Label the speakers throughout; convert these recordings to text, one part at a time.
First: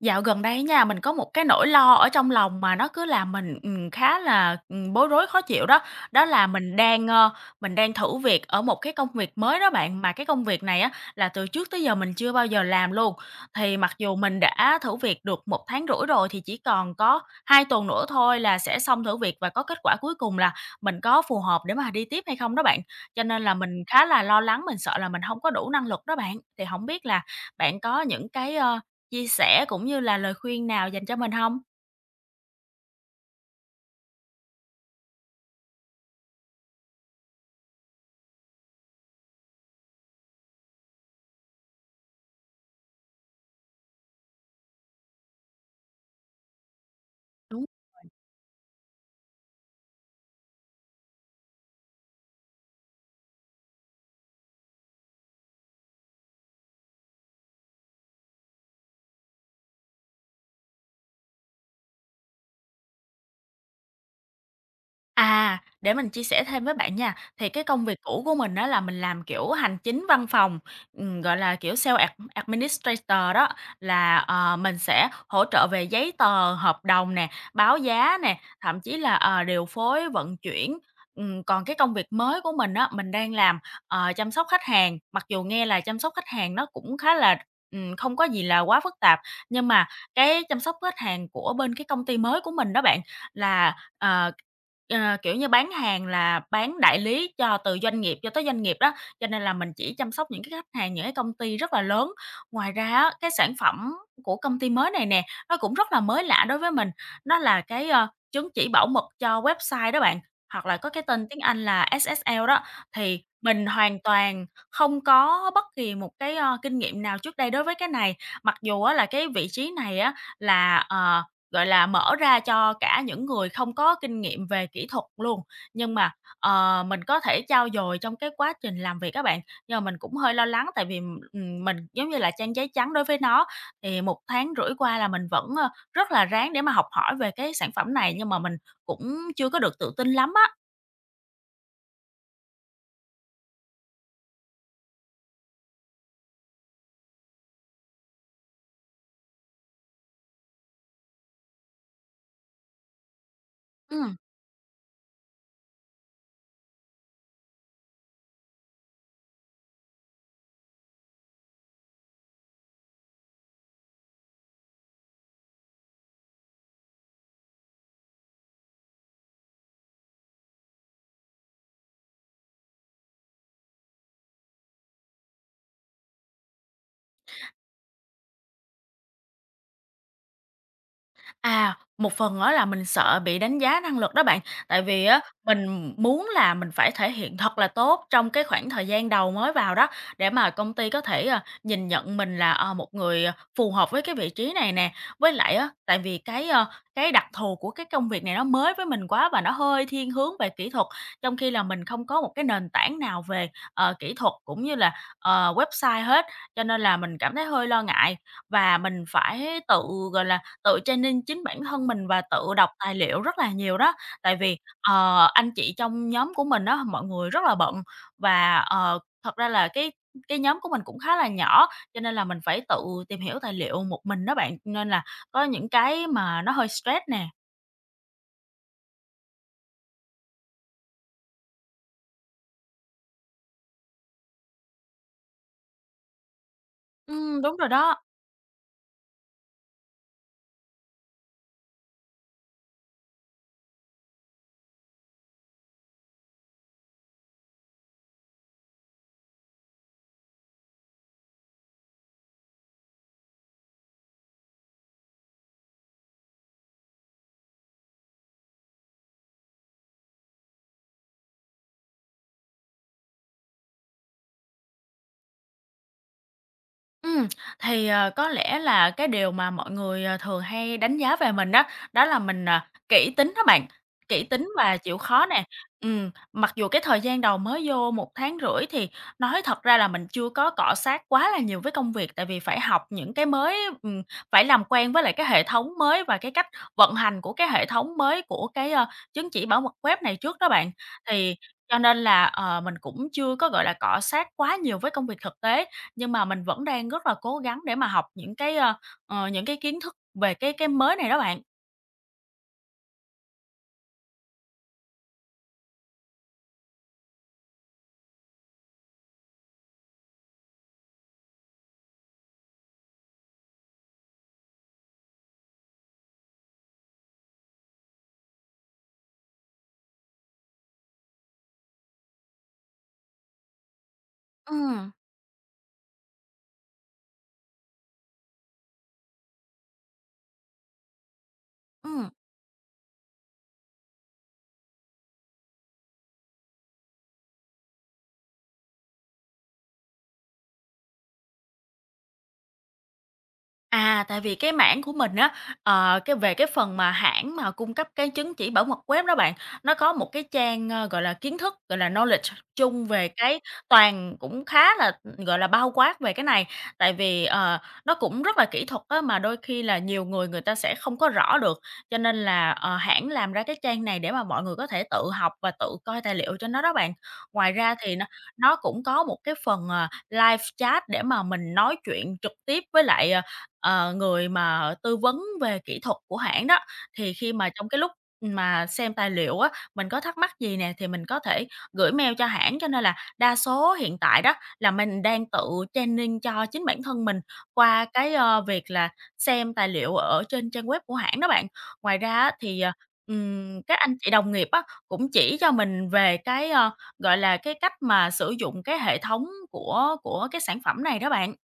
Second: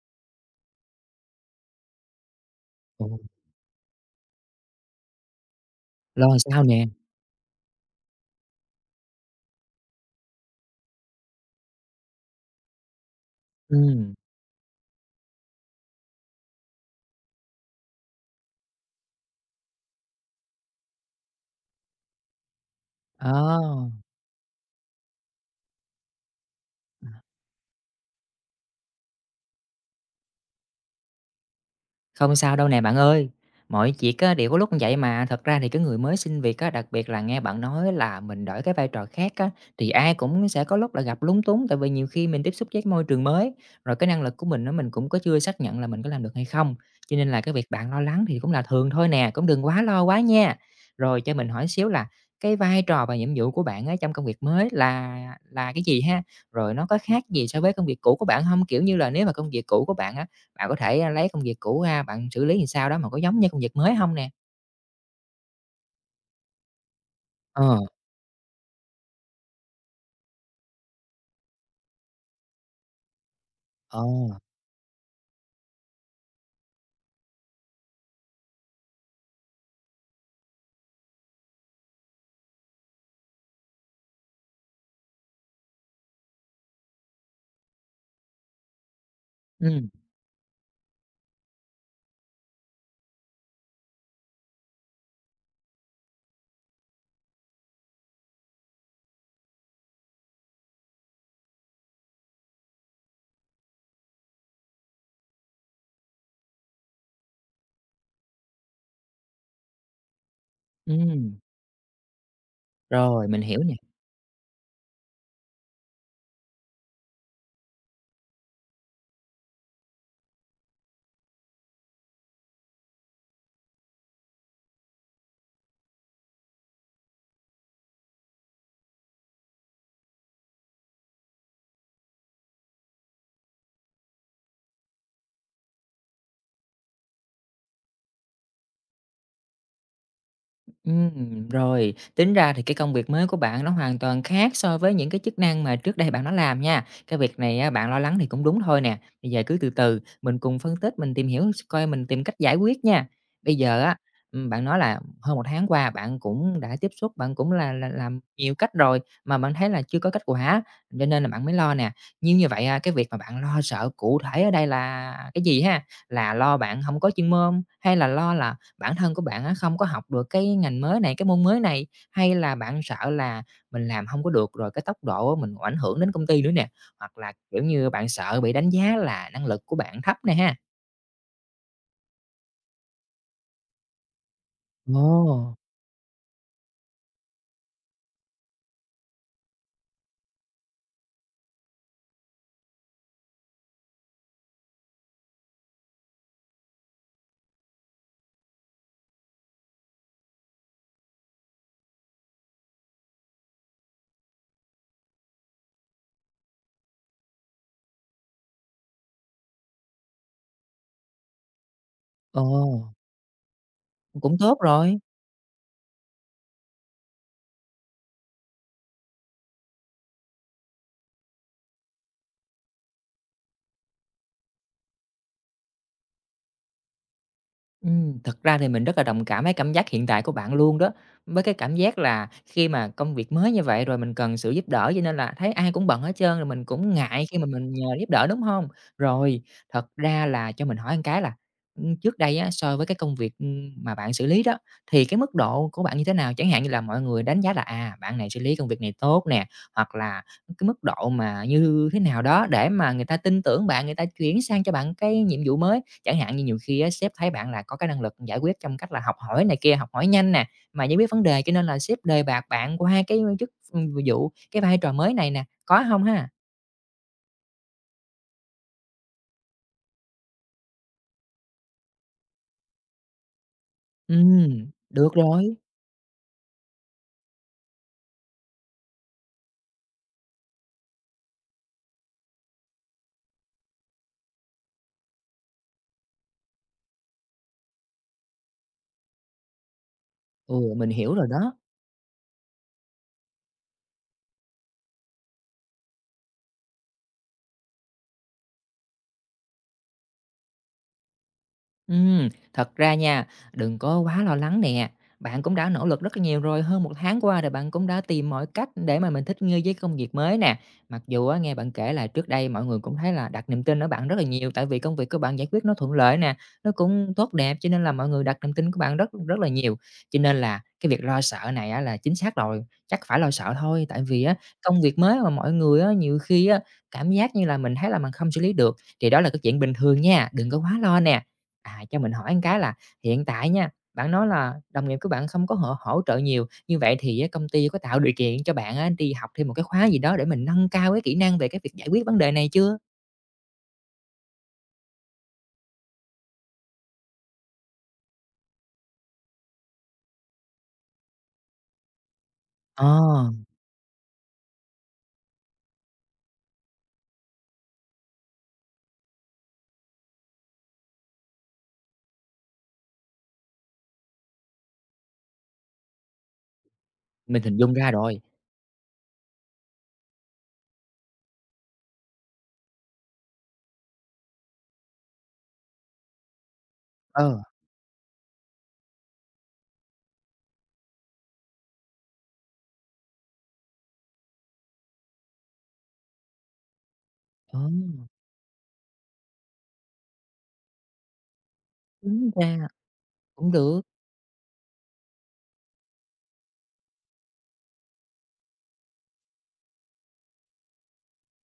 Speaker 1: Dạo gần đây nha, mình có một cái nỗi lo ở trong lòng mà nó cứ
Speaker 2: Ồ,
Speaker 1: làm mình, khá là, bối rối, khó chịu đó. Đó
Speaker 2: rồi
Speaker 1: là
Speaker 2: sao nè?
Speaker 1: mình đang thử việc ở một cái công việc mới đó bạn, mà cái công việc này á là từ trước tới giờ mình chưa bao giờ làm luôn. Thì mặc
Speaker 2: Ừm,
Speaker 1: dù mình đã thử việc được một tháng rưỡi rồi thì chỉ còn có 2 tuần nữa thôi là sẽ xong thử việc và có kết quả cuối cùng là mình có phù hợp để mà đi tiếp hay không đó bạn. Cho nên là mình
Speaker 2: à.
Speaker 1: khá là lo lắng, mình sợ là mình không có đủ năng lực đó bạn. Thì không biết là bạn có những cái, chia sẻ cũng như là lời khuyên nào dành cho mình hông?
Speaker 2: Không sao đâu nè bạn ơi. Mọi việc á, đều có lúc như vậy mà. Thật ra thì cái người mới xin việc á, đặc biệt là nghe bạn nói là mình đổi cái vai trò khác á, thì ai cũng sẽ có lúc là gặp lúng túng tại vì nhiều khi mình tiếp xúc với môi trường mới, rồi cái năng lực của mình nó mình cũng có chưa xác nhận là mình có làm được hay không. Cho nên là cái việc bạn lo lắng thì cũng là thường thôi nè, cũng đừng quá lo quá nha. Rồi cho mình hỏi xíu là cái vai trò và nhiệm vụ của bạn ấy trong công việc mới là cái gì ha? Rồi nó có khác gì so với công việc cũ của bạn không? Kiểu như là nếu mà công việc cũ của bạn bạn có thể, lấy công việc cũ ra, bạn xử lý làm sao đó mà có giống như công việc mới không nè.
Speaker 1: À, để mình chia sẻ thêm với bạn nha, thì
Speaker 2: Ờ,
Speaker 1: cái công việc cũ của mình đó là mình làm, kiểu, hành chính văn phòng, gọi là, kiểu, sale ad administrator đó,
Speaker 2: ờ,
Speaker 1: là, mình sẽ hỗ trợ về giấy tờ, hợp đồng nè, báo giá nè, thậm chí là, điều phối vận chuyển. Còn cái công việc mới của mình đó, mình đang làm, chăm sóc khách hàng, mặc dù nghe là chăm sóc khách hàng nó cũng khá là, không có gì là quá phức tạp, nhưng mà
Speaker 2: ừm,
Speaker 1: cái chăm sóc khách hàng của bên cái công ty mới của mình đó bạn, là Ờ, kiểu như, bán hàng là bán đại lý cho từ doanh nghiệp cho tới doanh nghiệp đó, cho nên là mình chỉ chăm sóc những cái khách hàng, những cái công ty rất là lớn. Ngoài ra á, cái sản phẩm của công ty mới này nè, nó cũng rất là mới lạ đối với mình, nó là cái, chứng chỉ bảo mật cho website đó bạn, hoặc là có cái tên tiếng
Speaker 2: ừm,
Speaker 1: Anh là SSL đó. Thì
Speaker 2: rồi, mình hiểu
Speaker 1: mình
Speaker 2: nè.
Speaker 1: hoàn toàn không có bất kỳ một cái, kinh nghiệm nào trước đây đối với cái này, mặc dù á là cái vị trí này á là, gọi là, mở ra cho cả những người không có kinh nghiệm về kỹ thuật luôn, nhưng mà, mình có thể trau dồi trong cái quá trình làm việc các bạn. Nhưng mà mình cũng hơi lo lắng tại vì, mình giống như là trang giấy trắng đối với nó, thì một tháng rưỡi qua là mình vẫn, rất là ráng để mà học hỏi về cái sản phẩm này, nhưng mà mình cũng chưa có được tự tin lắm á.
Speaker 2: Rồi, tính ra thì cái công việc mới của bạn nó hoàn toàn khác so với những cái chức năng mà trước đây bạn đã làm nha. Cái việc này á, bạn lo lắng thì cũng đúng thôi nè. Bây giờ cứ từ từ mình cùng phân tích, mình tìm hiểu coi mình tìm cách giải quyết nha. Bây giờ á,
Speaker 1: Ừm.
Speaker 2: bạn nói là hơn một tháng qua bạn cũng đã tiếp xúc, bạn cũng là, làm nhiều cách rồi mà bạn thấy là chưa có kết quả, cho nên là bạn mới lo nè. Nhưng như vậy à, cái việc mà bạn lo sợ cụ thể ở đây là cái gì ha? Là lo bạn không có chuyên môn hay là lo là bản thân của bạn á, không có học được cái ngành mới này, cái môn mới này, hay là bạn sợ là mình làm không có được rồi cái tốc độ mình ảnh hưởng đến công ty nữa nè? Hoặc là, kiểu như, bạn sợ bị đánh giá là năng lực của bạn thấp nè ha?
Speaker 1: À, một phần đó là mình sợ bị đánh giá năng lực đó bạn, tại vì á
Speaker 2: Ồ,
Speaker 1: mình muốn là mình phải thể hiện thật là tốt trong cái khoảng thời gian đầu mới vào đó, để mà công ty có thể, nhìn nhận mình là, một người, phù hợp với cái vị trí này nè. Với lại á, tại vì cái đặc thù của cái công việc này nó mới với mình quá và nó hơi thiên hướng về kỹ thuật, trong khi là mình không có một cái nền tảng nào về, kỹ thuật cũng như là, website hết, cho nên là mình cảm thấy hơi lo ngại. Và mình phải gọi là, tự training chính bản thân mình và
Speaker 2: ồ,
Speaker 1: tự đọc tài liệu rất là nhiều đó,
Speaker 2: cũng
Speaker 1: tại
Speaker 2: tốt
Speaker 1: vì,
Speaker 2: rồi.
Speaker 1: anh chị trong nhóm của mình á, mọi người rất là bận và, thật ra là cái nhóm của mình cũng khá là nhỏ, cho nên là mình phải tự tìm hiểu tài liệu một mình đó bạn, nên là có những cái mà nó hơi stress nè.
Speaker 2: Thật ra thì mình rất là đồng cảm với cảm giác hiện tại của bạn luôn đó. Với cái cảm giác là khi mà công việc mới như vậy rồi mình cần sự giúp đỡ cho nên là thấy ai cũng bận hết trơn rồi mình cũng ngại khi mà
Speaker 1: Đúng rồi
Speaker 2: mình nhờ
Speaker 1: đó.
Speaker 2: giúp đỡ, đúng không? Rồi, thật ra là cho mình hỏi một cái là, trước đây á, so với cái công việc, mà bạn xử lý đó, thì cái mức độ của bạn như thế nào? Chẳng hạn như là mọi người đánh giá là, à, bạn này xử lý công việc này tốt nè, hoặc là cái mức độ mà như thế nào đó để mà người ta tin tưởng bạn, người ta chuyển sang cho bạn cái nhiệm vụ mới? Chẳng hạn như nhiều khi á, sếp thấy bạn là có cái năng lực giải quyết trong cách là học hỏi này kia, học hỏi nhanh nè, mà giải quyết vấn đề cho nên là sếp đề bạt bạn qua cái chức vụ, cái vai trò mới này nè, có không ha?
Speaker 1: Ừ thì, có lẽ là cái điều mà mọi người, thường hay đánh giá về mình đó đó là mình, à, kỹ tính đó bạn, kỹ tính và chịu
Speaker 2: Được
Speaker 1: khó nè.
Speaker 2: rồi.
Speaker 1: Mặc dù cái thời gian đầu mới vô một tháng rưỡi thì nói thật ra là mình chưa có cọ xát quá là nhiều với công việc, tại vì phải học những cái mới, ừm, phải làm quen với lại cái hệ thống mới và cái cách vận hành của cái hệ thống mới của cái, chứng chỉ bảo mật web này trước đó bạn.
Speaker 2: Ừ, mình hiểu rồi
Speaker 1: Thì
Speaker 2: đó.
Speaker 1: cho nên là, mình cũng chưa có, gọi là, cọ xát quá nhiều với công việc thực tế, nhưng mà mình vẫn đang rất là cố gắng để mà học những cái, những cái kiến thức về cái mới này đó bạn.
Speaker 2: Ừm, thật ra nha, đừng có quá lo lắng nè. Bạn cũng đã nỗ lực rất là nhiều rồi, hơn một tháng qua rồi bạn cũng đã tìm mọi cách để mà mình thích nghi với công việc mới nè. Mặc dù á, nghe bạn kể là trước đây mọi người cũng thấy là đặt niềm tin ở bạn rất là nhiều, tại vì công việc của bạn giải quyết nó thuận lợi nè, nó cũng tốt đẹp, cho nên là mọi người đặt niềm tin của bạn rất rất là nhiều. Cho nên là cái việc lo sợ này á, là chính xác rồi, chắc phải lo sợ thôi, tại vì á, công
Speaker 1: Ừm,
Speaker 2: việc mới mà mọi người á, nhiều khi á, cảm giác như là mình thấy là mình không xử lý được, thì đó là cái chuyện bình thường nha, đừng có quá lo nè. À, cho
Speaker 1: ừm.
Speaker 2: mình hỏi một cái là hiện tại nha, bạn nói là đồng nghiệp của bạn không có hỗ hỗ trợ nhiều, như vậy thì á công ty có tạo điều kiện cho bạn á đi học thêm một cái khóa gì đó để mình nâng cao cái kỹ năng về cái việc giải quyết vấn đề này chưa?
Speaker 1: À, tại vì cái mảng của mình á, cái về cái phần mà hãng mà cung cấp cái chứng chỉ bảo mật web đó bạn, nó có một cái trang, gọi là, kiến thức, gọi là, knowledge chung về
Speaker 2: Ờ,
Speaker 1: cái toàn cũng khá là, gọi là, bao quát về cái này. Tại vì, nó cũng rất là kỹ thuật á, mà đôi khi là nhiều người người ta sẽ không có rõ được, cho nên là, hãng làm ra cái trang này để mà mọi người có thể tự học và tự coi tài liệu cho nó đó bạn.
Speaker 2: mình
Speaker 1: Ngoài
Speaker 2: hình dung
Speaker 1: ra
Speaker 2: ra
Speaker 1: thì nó
Speaker 2: rồi.
Speaker 1: nó cũng có một cái phần, live chat để mà mình nói chuyện trực tiếp với lại, người mà tư vấn về kỹ thuật của hãng đó, thì khi
Speaker 2: Ờ,
Speaker 1: mà trong cái lúc mà xem tài liệu á, mình có thắc mắc gì nè thì mình có thể gửi mail cho hãng. Cho nên là đa số hiện tại đó là mình đang tự training cho chính bản thân mình
Speaker 2: ờ,
Speaker 1: qua cái, việc là xem tài liệu ở trên trang web của hãng đó bạn. Ngoài ra
Speaker 2: đúng
Speaker 1: á thì,
Speaker 2: ra cũng
Speaker 1: các
Speaker 2: được.
Speaker 1: anh chị đồng nghiệp á, cũng chỉ cho mình về cái, gọi là, cái cách mà sử dụng cái hệ thống của cái sản phẩm này đó bạn.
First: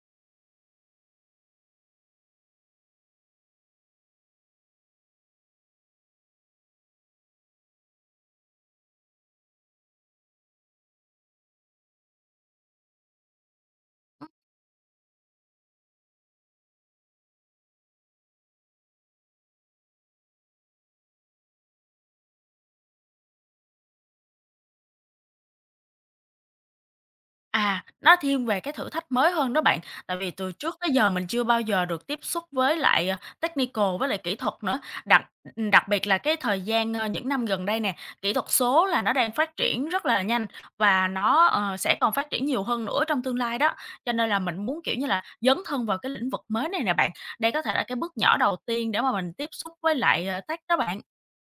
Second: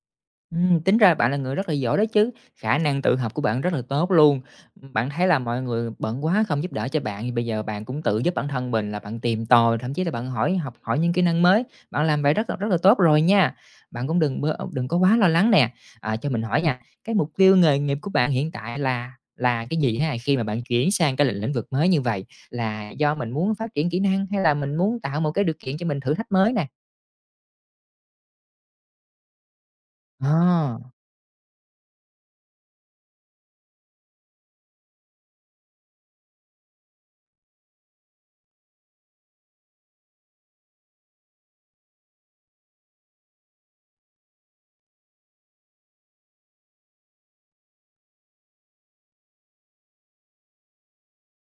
Speaker 2: Tính ra bạn là người rất là giỏi đó chứ, khả năng tự học của bạn rất là tốt luôn. Bạn thấy là mọi người bận quá không giúp đỡ cho bạn, thì bây giờ bạn cũng tự giúp bản thân mình là bạn tìm tòi, thậm chí là bạn hỏi học hỏi những kỹ năng mới, bạn làm vậy rất là tốt rồi nha. Bạn cũng đừng bơ đừng có quá lo lắng nè. À, cho mình hỏi nha, cái mục tiêu nghề nghiệp của bạn hiện tại là cái gì ha? Khi mà bạn chuyển sang cái lĩnh lĩnh vực mới như vậy, là do mình muốn phát triển kỹ năng hay là mình muốn tạo một cái điều kiện cho mình thử thách mới nè?
Speaker 1: À, nó thiên về cái thử thách mới hơn đó bạn, tại vì từ trước
Speaker 2: Ờ.
Speaker 1: tới giờ mình chưa bao giờ được tiếp xúc với lại, technical với lại kỹ thuật nữa. Đặc biệt là cái thời gian, những năm gần đây nè, kỹ thuật số là nó đang phát triển rất là nhanh và nó, sẽ còn phát triển nhiều hơn nữa trong tương lai đó. Cho nên là mình muốn, kiểu như là, dấn thân vào cái lĩnh vực mới này nè bạn. Đây có thể là cái bước nhỏ đầu tiên để mà mình tiếp xúc với lại, tech đó bạn.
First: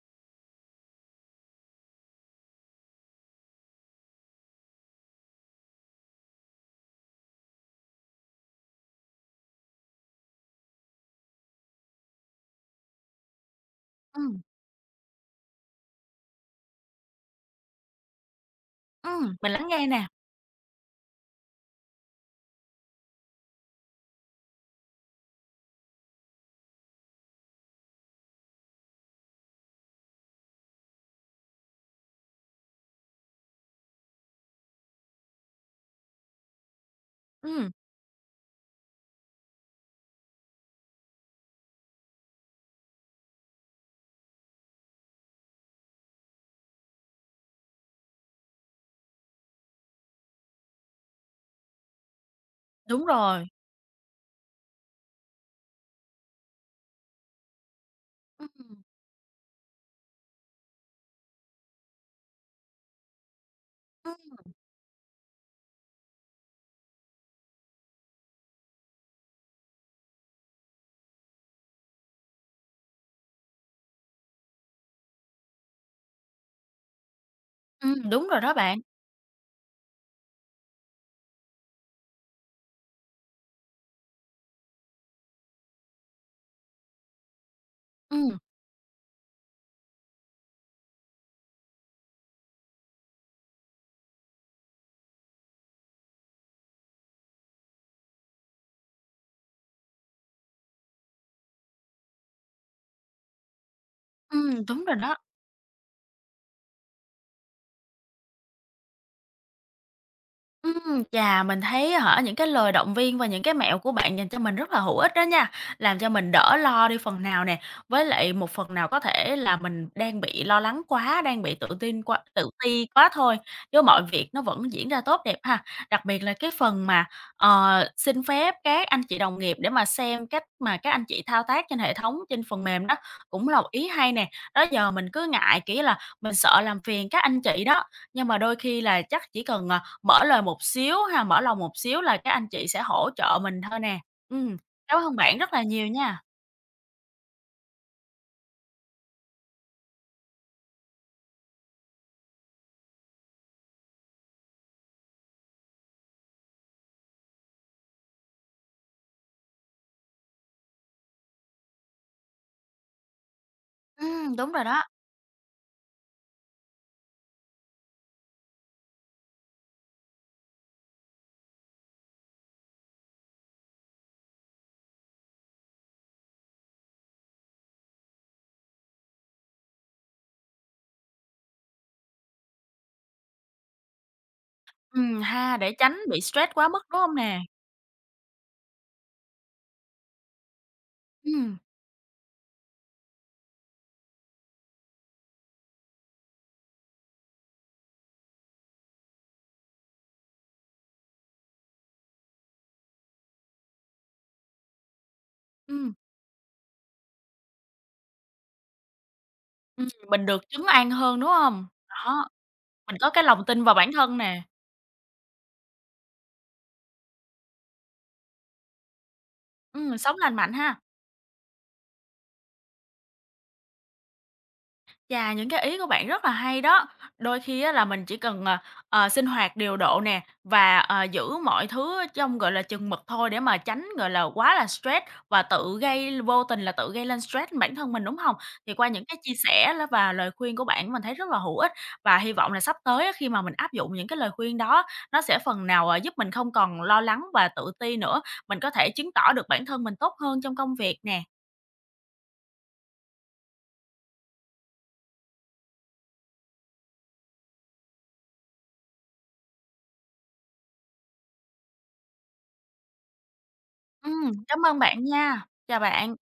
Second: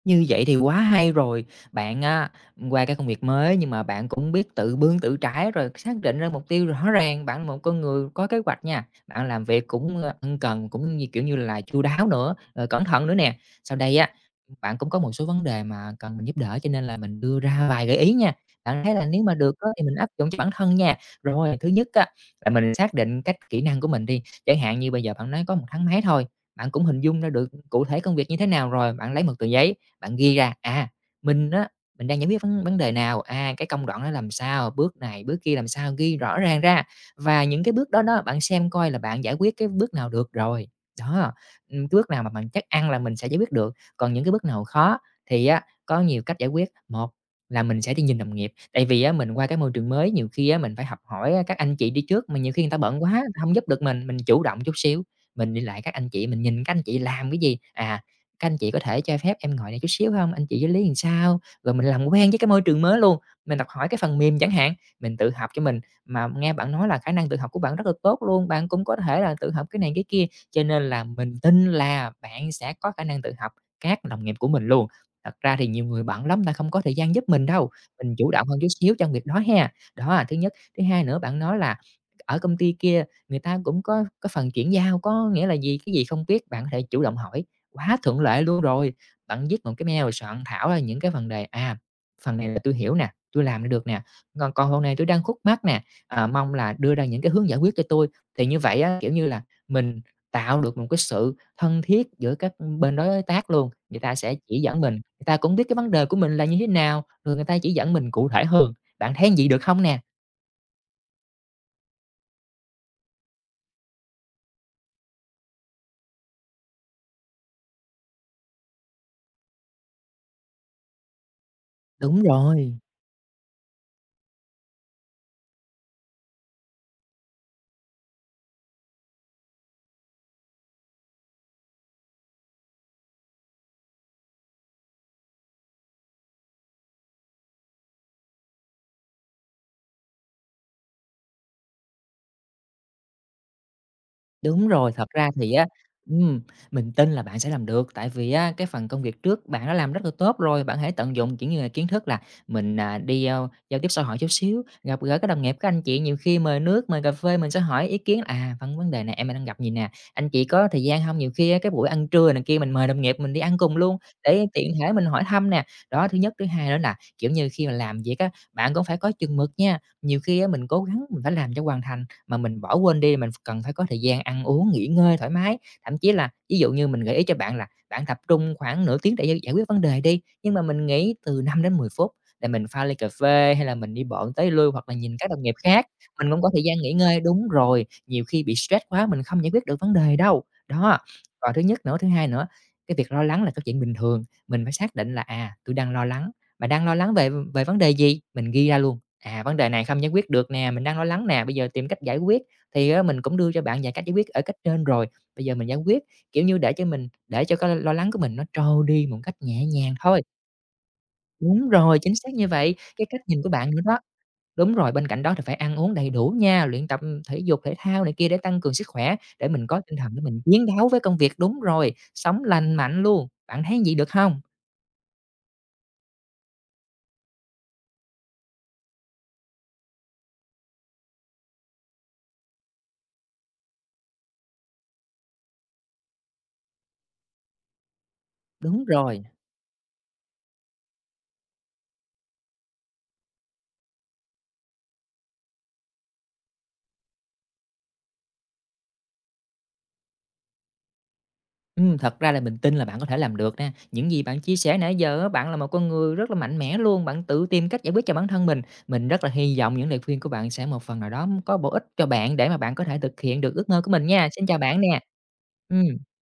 Speaker 2: Như vậy thì quá hay rồi. Bạn á, qua cái công việc mới nhưng mà bạn cũng biết tự bươn tự trái rồi xác định ra mục tiêu rõ ràng, bạn là một con người có kế hoạch nha. Bạn làm việc cũng, ân cần, cũng như, kiểu như là, chu đáo nữa, rồi cẩn thận nữa nè. Sau đây á,
Speaker 1: Ừm,
Speaker 2: bạn cũng có một số vấn đề mà cần mình giúp đỡ cho nên là mình đưa ra vài gợi ý nha. Bạn thấy là nếu mà
Speaker 1: mình
Speaker 2: được á
Speaker 1: lắng
Speaker 2: thì
Speaker 1: nghe
Speaker 2: mình
Speaker 1: nè.
Speaker 2: áp dụng cho bản thân nha. Rồi, thứ nhất á, là mình xác định cách kỹ năng của mình đi, chẳng hạn như bây giờ bạn nói có một tháng mấy thôi, bạn cũng hình dung ra được cụ thể công việc như thế nào rồi, bạn lấy một tờ giấy, bạn ghi ra, à, mình á, mình đang giải quyết vấn vấn đề nào, à, cái công đoạn nó làm sao, bước này, bước kia làm sao, ghi rõ ràng ra. Và những
Speaker 1: Ừm,
Speaker 2: cái bước đó đó, bạn xem coi là bạn giải quyết cái bước nào được rồi. Đó, cái bước nào mà bạn chắc ăn là mình sẽ giải quyết được, còn những cái bước nào khó thì á, có nhiều cách giải quyết. Một là mình sẽ đi nhìn đồng nghiệp, tại vì á, mình qua cái môi trường mới nhiều khi á, mình phải học hỏi các anh chị đi trước, mà nhiều khi người ta bận
Speaker 1: đúng
Speaker 2: quá, người ta
Speaker 1: rồi.
Speaker 2: hông giúp được mình chủ động chút xíu, mình đi lại các anh chị, mình nhìn các anh chị làm cái gì, à, các anh chị có
Speaker 1: Ừm,
Speaker 2: thể cho phép em ngồi này chút xíu không? Anh chị với lý làm sao?" Rồi mình làm quen với cái môi trường mới luôn, mình học hỏi cái phần
Speaker 1: ừm,
Speaker 2: mềm chẳng hạn, mình tự học cho mình. Mà nghe bạn nói là khả năng tự học của bạn rất là tốt luôn, bạn cũng có thể là tự học cái này cái kia, cho nên là mình tin là bạn sẽ có khả năng tự học các đồng nghiệp của mình luôn. Thật ra thì nhiều người bận lắm, ta không có thời gian giúp mình đâu, mình
Speaker 1: đúng
Speaker 2: chủ
Speaker 1: rồi
Speaker 2: động
Speaker 1: đó
Speaker 2: hơn chút
Speaker 1: bạn.
Speaker 2: xíu trong việc đó ha. Đó là thứ nhất. Thứ hai nữa, bạn nói là ở công ty kia người ta cũng có phần chuyển giao, có nghĩa là gì cái gì không biết bạn có thể chủ động hỏi, quá thuận
Speaker 1: Ừm.
Speaker 2: lợi luôn rồi. Bạn viết một cái mail rồi soạn thảo ra những cái phần đề, à, "Phần này là tôi hiểu nè, tôi làm được nè, còn còn phần này tui đang khúc mắc nè, à, mong là đưa ra những cái hướng giải quyết cho tôi. Thì như vậy á, kiểu như là, mình tạo được một cái sự thân thiết giữa các bên đối tác luôn, người ta sẽ chỉ dẫn
Speaker 1: Đúng
Speaker 2: mình,
Speaker 1: rồi đó.
Speaker 2: người ta cũng biết cái vấn đề của mình là như thế nào, rồi người ta chỉ dẫn mình cụ thể hơn. Bạn thấy vậy được không nè?
Speaker 1: Chà, mình thấy á hả, những cái lời động viên và những cái mẹo của bạn dành cho mình rất là hữu ích đó nha, làm cho mình đỡ lo đi phần nào nè, với lại một phần nào có thể là mình đang bị lo lắng quá, đang bị
Speaker 2: Đúng
Speaker 1: tự
Speaker 2: rồi.
Speaker 1: ti quá thôi, chứ mọi việc nó vẫn diễn ra tốt đẹp ha. Đặc biệt là cái phần mà, xin phép các anh chị đồng nghiệp để mà xem cách mà các anh chị thao tác trên hệ thống, trên phần mềm đó, cũng là một ý hay nè. Đó giờ mình cứ ngại, kỹ là, mình sợ làm phiền các anh chị đó, nhưng mà đôi khi là chắc chỉ cần, mở lời một xíu ha, mở lòng một xíu là các anh chị sẽ hỗ trợ mình thôi nè. Ừm,
Speaker 2: Đúng rồi,
Speaker 1: cảm
Speaker 2: thật
Speaker 1: ơn
Speaker 2: ra
Speaker 1: bạn
Speaker 2: thì
Speaker 1: rất là
Speaker 2: á,
Speaker 1: nhiều nha.
Speaker 2: ừm, mình tin là bạn sẽ làm được, tại vì á, cái phần công việc trước bạn đã làm rất là tốt rồi, bạn hãy tận dụng, kiểu như là, kiến thức là mình, à, đi, giao tiếp xã hội chút xíu, gặp gỡ các đồng nghiệp, các anh chị nhiều khi mời nước, mời cà phê mình sẽ hỏi ý kiến, à, "Vấn Vấn đề này em đang gặp gì nè, anh chị có thời gian không? Nhiều khi á, cái buổi ăn trưa này kia mình mời đồng nghiệp mình đi ăn cùng luôn, để
Speaker 1: Đúng rồi
Speaker 2: tiện
Speaker 1: đó.
Speaker 2: thể mình hỏi thăm nè. Đó, thứ nhất. Thứ hai nữa là, kiểu như, khi mà làm việc á, bạn cũng phải có chừng mực nha, nhiều khi á, mình cố gắng mình phải làm cho hoàn thành mà mình bỏ quên đi, mình cần phải có thời gian ăn uống, nghỉ ngơi thoải mái. Thậm chí là ví dụ như mình gợi ý cho bạn là bạn tập trung khoảng nửa tiếng để giải quyết vấn đề đi, nhưng mà mình nghỉ từ năm đến mười phút để mình pha ly cà phê hay là mình đi bộ tới lui hoặc là nhìn các đồng nghiệp
Speaker 1: Ha, để
Speaker 2: khác,
Speaker 1: tránh bị
Speaker 2: mình cũng có
Speaker 1: stress
Speaker 2: thời
Speaker 1: quá
Speaker 2: gian
Speaker 1: mức,
Speaker 2: nghỉ
Speaker 1: đúng không
Speaker 2: ngơi.
Speaker 1: nè?
Speaker 2: Đúng rồi, nhiều khi bị stress quá mình không giải quyết được vấn đề đâu. Đó, còn
Speaker 1: Ừm,
Speaker 2: thứ nhất nữa, thứ hai nữa, cái việc lo lắng là cái chuyện bình thường, mình phải xác định là, à, tôi đang lo lắng, mà đang lo lắng về về vấn đề gì? Mình ghi ra luôn. À, vấn đề này không giải quyết được nè, mình đang lo lắng nè, bây giờ tìm cách giải quyết thì á mình cũng đưa cho bạn vài cách giải quyết ở cách trên rồi. Bây giờ mình giải
Speaker 1: ừm.
Speaker 2: quyết, kiểu như, để cho mình để cho cái lo lắng của mình nó trôi đi một cách nhẹ nhàng thôi.
Speaker 1: Mình được trấn an hơn, đúng không?
Speaker 2: Đúng rồi, chính
Speaker 1: Đó,
Speaker 2: xác như vậy,
Speaker 1: mình
Speaker 2: cái
Speaker 1: có
Speaker 2: cách
Speaker 1: cái
Speaker 2: nhìn
Speaker 1: lòng
Speaker 2: của
Speaker 1: tin
Speaker 2: bạn
Speaker 1: vào
Speaker 2: nữa
Speaker 1: bản
Speaker 2: đó.
Speaker 1: thân nè.
Speaker 2: Đúng rồi, bên cạnh đó thì phải ăn uống đầy đủ nha, luyện tập thể dục thể thao này kia để tăng cường sức khỏe, để mình có tinh thần
Speaker 1: Sống
Speaker 2: để
Speaker 1: lành
Speaker 2: mình
Speaker 1: mạnh
Speaker 2: chiến
Speaker 1: ha.
Speaker 2: đấu với công việc. Đúng rồi, sống lành mạnh luôn, bạn thấy gì được không?
Speaker 1: Chà, những cái ý của bạn rất là hay đó. Đôi khi á là mình chỉ cần, sinh hoạt điều độ nè, và, giữ mọi thứ trong, gọi là, chừng mực thôi để mà tránh, gọi là, quá là stress và tự gây vô tình là tự gây lên stress bản thân mình, đúng không? Thì
Speaker 2: Đúng
Speaker 1: qua những cái
Speaker 2: rồi.
Speaker 1: chia sẻ và lời khuyên của bạn mình thấy rất là hữu ích và hy vọng là sắp tới á khi mà mình áp dụng những cái lời khuyên đó, nó sẽ phần nào, giúp mình không còn lo lắng và tự ti nữa, mình có thể chứng tỏ được bản thân mình tốt hơn trong công việc nè.
Speaker 2: Thật ra là mình tin là bạn có thể làm được nè. Những gì bạn chia sẻ nãy giờ á, bạn là một con người rất là mạnh mẽ luôn, bạn tự tìm cách giải quyết cho bản thân mình. Mình rất là hy vọng những lời khuyên của bạn sẽ một phần nào đó có bổ ích cho bạn để mà bạn có thể thực hiện được ước mơ của mình nha. Xin chào
Speaker 1: Cảm ơn
Speaker 2: bạn nè.
Speaker 1: bạn nha. Chào
Speaker 2: Ừm.
Speaker 1: bạn.